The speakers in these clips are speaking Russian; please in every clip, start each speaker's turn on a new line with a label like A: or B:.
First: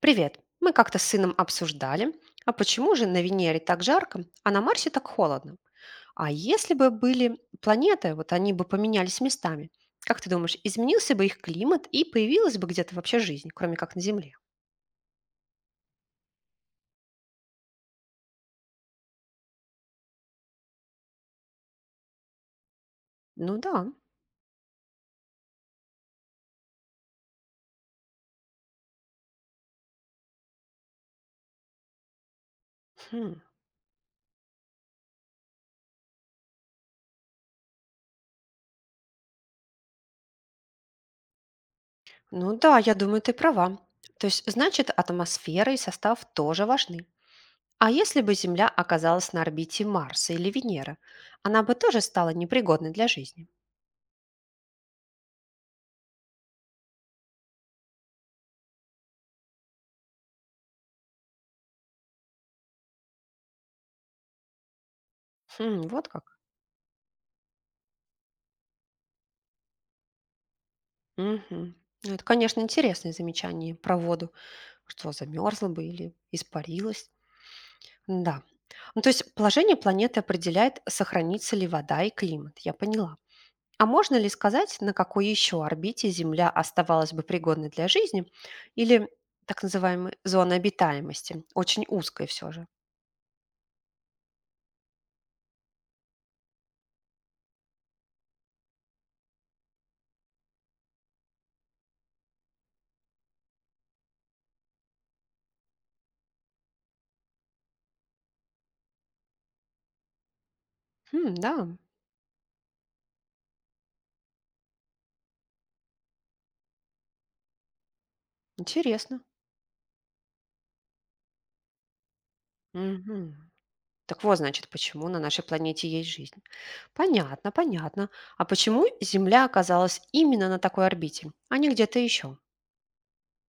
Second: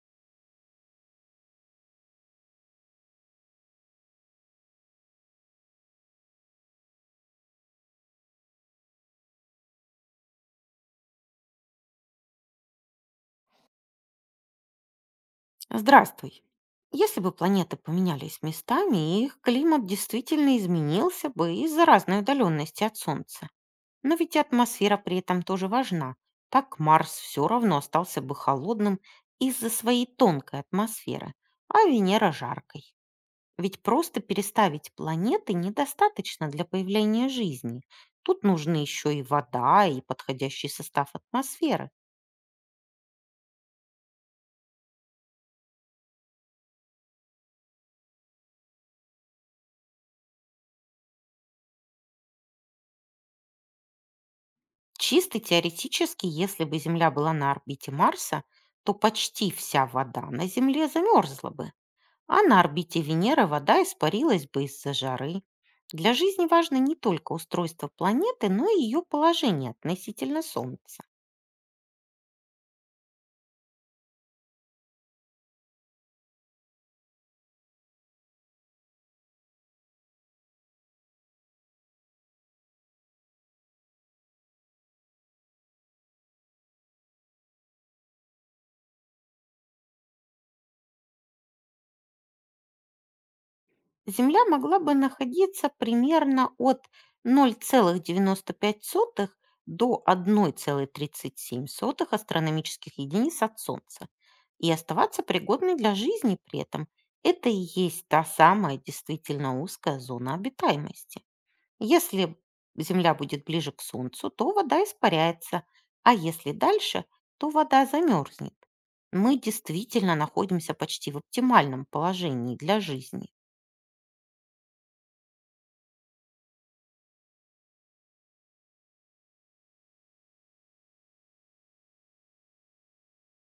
A: Привет. Мы как-то с сыном обсуждали, а почему же на Венере так жарко, а на Марсе так холодно? А если бы были планеты, вот они бы поменялись местами, как ты думаешь, изменился бы их климат и появилась бы где-то вообще жизнь, кроме как на Земле?
B: Здравствуй. Если бы планеты поменялись местами, их климат действительно изменился бы из-за разной удаленности от Солнца.
A: Ну да.
B: Но ведь и атмосфера при этом тоже важна. Так Марс все равно остался бы холодным из-за своей тонкой атмосферы, а Венера жаркой.
A: Хм.
B: Ведь просто переставить планеты недостаточно для появления жизни. Тут нужны еще и вода, и подходящий состав атмосферы.
A: Ну да, я думаю, ты права. То есть, значит, атмосфера и состав тоже важны. А если бы Земля оказалась на орбите Марса или Венеры, она бы тоже стала непригодной для жизни.
B: Чисто теоретически, если бы Земля была на орбите Марса, то почти вся вода на Земле замерзла бы, а на орбите Венеры вода испарилась бы из-за жары.
A: Хм, вот
B: Для
A: как.
B: жизни важно не только устройство планеты, но и ее положение относительно Солнца.
A: Мгм. Ну, это, конечно, интересное замечание про воду, что замерзла бы или испарилась. Да. Ну, то есть положение планеты определяет, сохранится ли вода и климат. Я поняла. А можно ли сказать, на какой еще орбите Земля оставалась бы пригодной для жизни или так называемой зоны обитаемости? Очень узкой все же.
B: Земля могла бы находиться примерно от ноль целых девяносто пять сотых до одной целой тридцати семи сотых астрономических единиц от Солнца и оставаться пригодной для жизни при этом. Это и есть та самая действительно узкая зона обитаемости.
A: Хм, да,
B: Если Земля будет ближе к Солнцу, то вода испаряется, а если дальше, то вода замерзнет.
A: интересно.
B: Мы действительно находимся почти в оптимальном положении для жизни.
A: Мгм. Так вот, значит, почему на нашей планете есть жизнь. Понятно, понятно. А почему Земля оказалась именно на такой орбите, а не где-то еще?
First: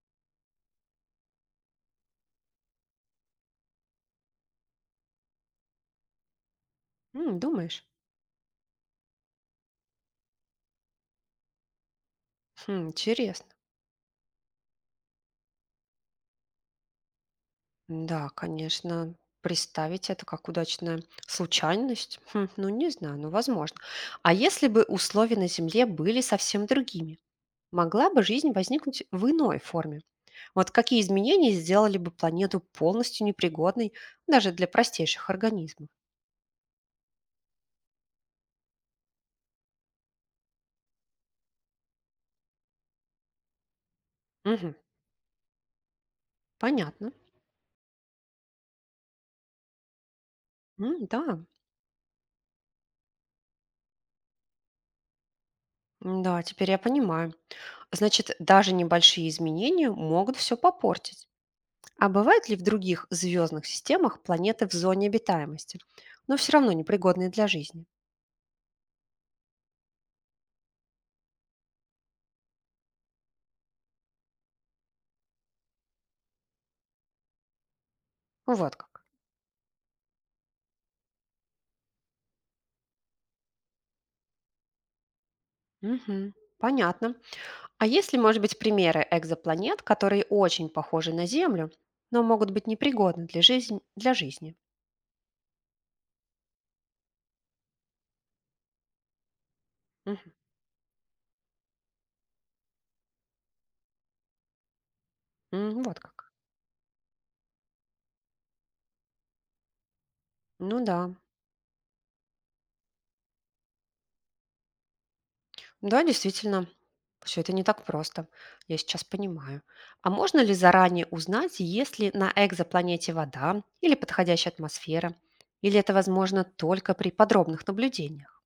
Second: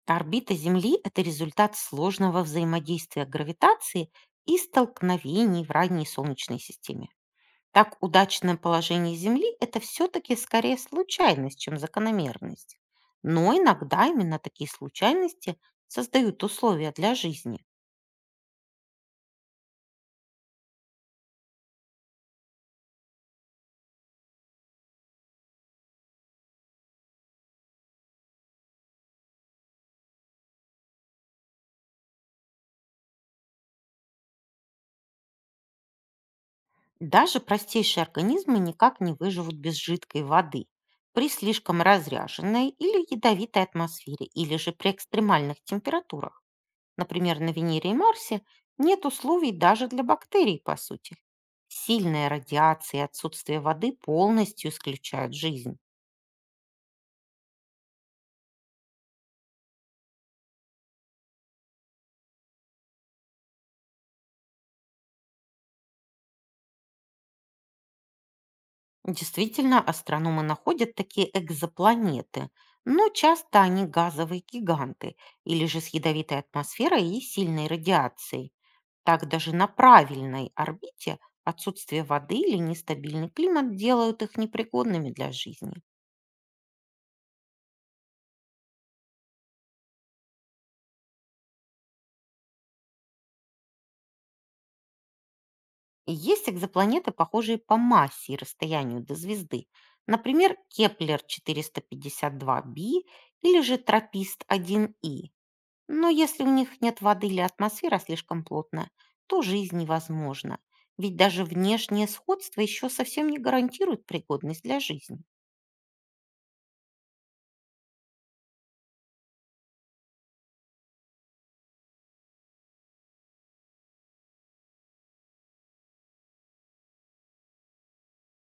B: Орбита Земли– это результат сложного взаимодействия гравитации и столкновений в ранней Солнечной системе.
A: М, думаешь?
B: Так, удачное положение Земли– это все-таки скорее случайность, чем закономерность.
A: Хм, интересно.
B: Но иногда именно такие случайности создают условия для жизни.
A: Да, конечно, представить это как удачная случайность. Хм, ну, не знаю, ну, возможно. А если бы условия на Земле были совсем другими? Могла бы жизнь возникнуть в иной форме? Вот какие изменения сделали бы планету полностью непригодной даже для простейших организмов?
B: Даже простейшие организмы никак не выживут без жидкой воды при слишком разряженной или ядовитой атмосфере, или
A: Мгм,
B: же при экстремальных температурах.
A: понятно.
B: Например, на Венере и Марсе нет условий даже для бактерий, по
A: М,
B: сути.
A: да,
B: Сильная радиация и отсутствие воды полностью исключают жизнь.
A: м, да, теперь я понимаю. Значит, даже небольшие изменения могут все попортить. А бывают ли в других звездных системах планеты в зоне обитаемости, но все равно непригодные для жизни?
B: Действительно, астрономы находят такие экзопланеты, но часто они газовые гиганты или же с ядовитой атмосферой и сильной радиацией.
A: Вот как.
B: Так даже на правильной орбите отсутствие воды или нестабильный климат делают их непригодными для жизни.
A: Мгм, понятно. А есть ли, может быть, примеры экзопланет, которые очень похожи на Землю, но могут быть непригодны для жизни? Для жизни?
B: И есть экзопланеты, похожие по массе и расстоянию до звезды.
A: Мгм.
B: Например, Кеплер-452b или же Тропист-1и.
A: М, вот
B: Но
A: как.
B: если у них нет воды или атмосфера слишком плотная, то жизнь невозможна.
A: Ну да,
B: Ведь даже внешнее сходство еще совсем не гарантирует пригодность для жизни.
A: да, действительно, все это не так просто. Я сейчас понимаю. А можно ли заранее узнать, есть ли на экзопланете вода или подходящая атмосфера? Или это возможно только при подробных наблюдениях?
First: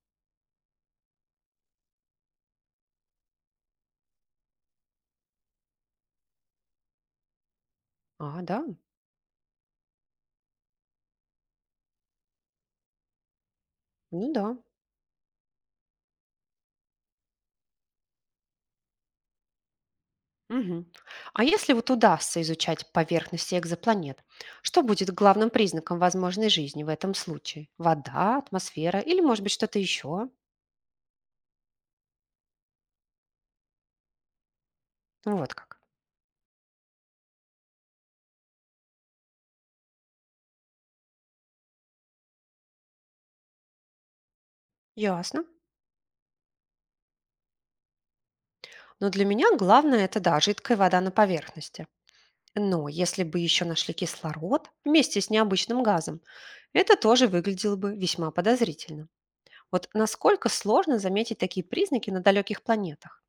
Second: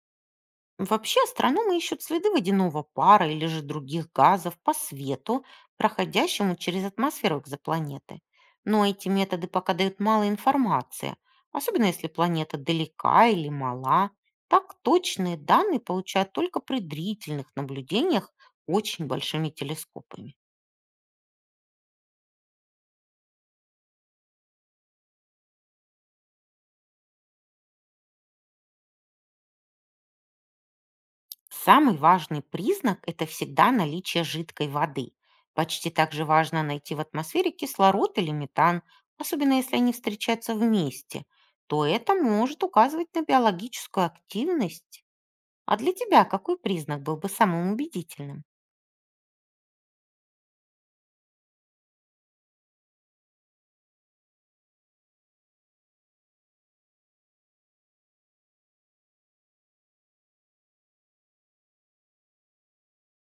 B: Вообще астрономы ищут следы водяного пара или же других газов по свету, проходящему через атмосферу экзопланеты.
A: А, да?
B: Но эти методы пока дают мало информации, особенно если планета далека или мала.
A: Ну да.
B: Так точные данные получают только при длительных наблюдениях очень большими телескопами.
A: Мгм. А если вот удастся изучать поверхности экзопланет, что будет главным признаком возможной жизни в этом случае? Вода, атмосфера или, может быть, что-то еще?
B: Самый важный признак– это всегда наличие жидкой воды.
A: Вот как.
B: Почти так же важно найти в атмосфере кислород или метан, особенно если они встречаются вместе. То это может указывать на биологическую активность.
A: Ясно.
B: А для тебя какой признак был бы самым убедительным?
A: Но для меня главное– это, да, жидкая вода на поверхности. Но если бы еще нашли кислород вместе с необычным газом, это тоже выглядело бы весьма подозрительно. Вот насколько сложно заметить такие признаки на далеких планетах?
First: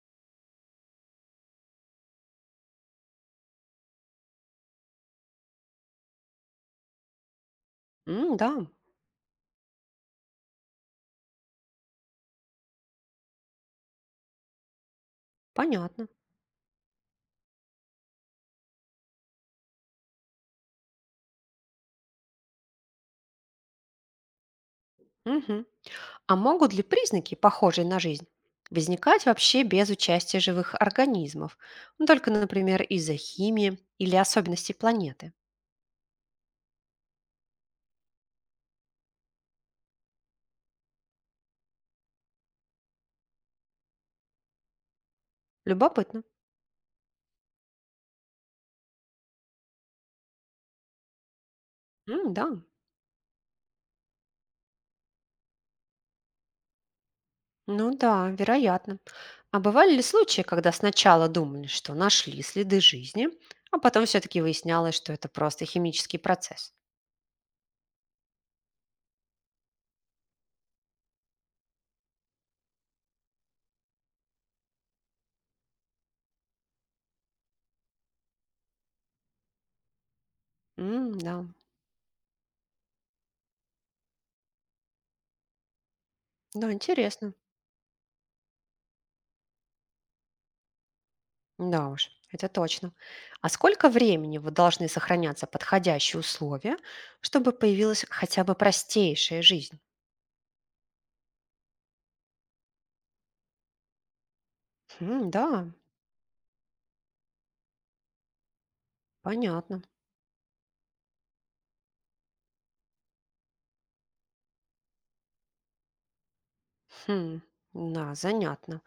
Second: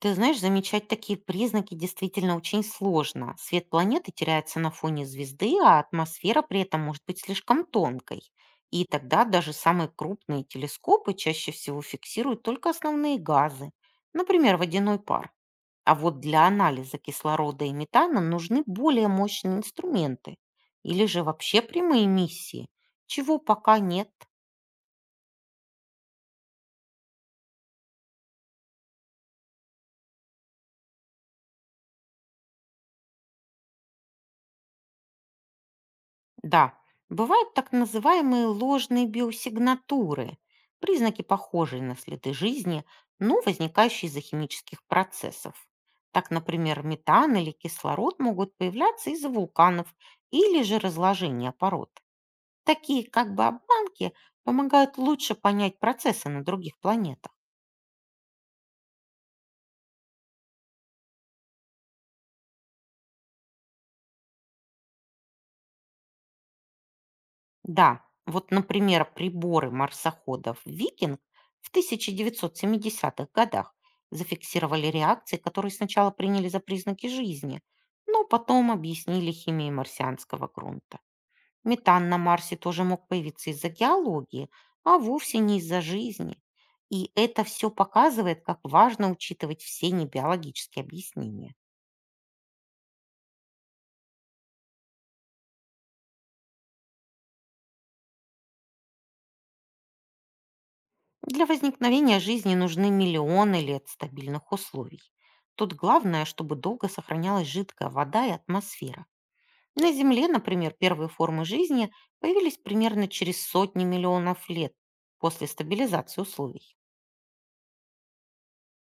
B: Ты знаешь, замечать такие признаки действительно очень сложно. Свет планеты теряется на фоне звезды, а атмосфера при этом может быть слишком тонкой.
A: М, да,
B: И тогда даже самые крупные телескопы чаще всего фиксируют только основные газы, например, водяной пар. А
A: понятно.
B: вот для анализа кислорода и метана нужны более мощные инструменты или же вообще прямые миссии, чего пока нет.
A: Мгм. А могут ли признаки, похожие на жизнь, возникать вообще без участия живых организмов? Ну, только, например, из-за химии или особенностей планеты?
B: Да, бывают так называемые ложные биосигнатуры, признаки, похожие на следы жизни, но возникающие из-за химических процессов.
A: Любопытно.
B: Так, например, метан или кислород могут появляться из-за вулканов или же разложения пород.
A: М, да.
B: Такие как бы обманки помогают лучше понять процессы на других планетах.
A: Ну да, вероятно. А бывали ли случаи, когда сначала думали, что нашли следы жизни, а потом все-таки выяснялось, что это просто химический процесс?
B: Да, вот, например, приборы марсоходов «Викинг» в тысяча девятьсот х годах зафиксировали реакции, которые сначала приняли за признаки жизни, но потом объяснили химией марсианского грунта.
A: М, да,
B: Метан на Марсе тоже мог появиться из-за геологии, а вовсе не из-за жизни.
A: да,
B: И
A: интересно.
B: это все показывает, как важно учитывать все небиологические объяснения.
A: Да уж, это точно. А сколько времени вы должны сохраняться подходящие условия, чтобы появилась хотя бы простейшая жизнь?
B: Для возникновения жизни нужны миллионы лет стабильных условий.
A: М, да,
B: Тут главное, чтобы долго сохранялась жидкая вода и атмосфера.
A: понятно.
B: На Земле, например, первые формы жизни появились примерно через сотни миллионов лет после стабилизации условий.
A: Хм, да, занятно.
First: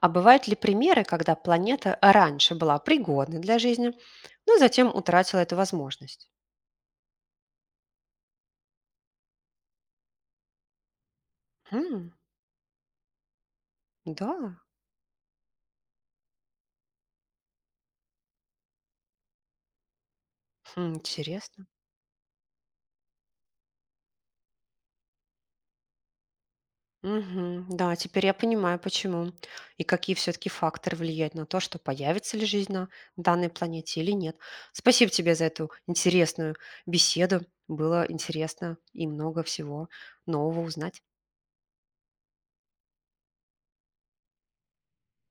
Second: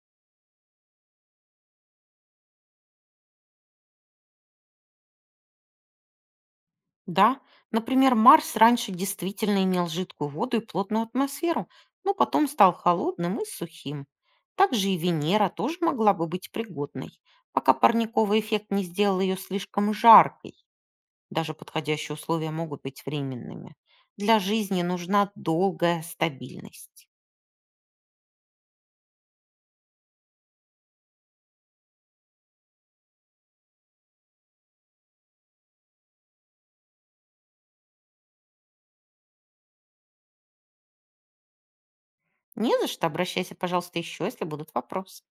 A: А бывают ли примеры, когда планета раньше была пригодной для жизни, но затем утратила эту возможность?
B: Да, например, Марс раньше действительно имел жидкую воду и плотную атмосферу,
A: Хм,
B: но потом стал холодным и сухим.
A: да,
B: Также и Венера тоже могла бы быть пригодной, пока парниковый эффект не сделал ее слишком жаркой.
A: хм,
B: Даже
A: интересно.
B: подходящие условия могут быть временными. Для жизни нужна долгая стабильность.
A: Мгм, да, теперь я понимаю, почему и какие все-таки факторы влияют на то, что появится ли жизнь на данной планете или нет. Спасибо тебе за эту интересную беседу. Было интересно и много всего нового узнать.
B: Не за что, обращайся, пожалуйста, еще, если будут вопросы.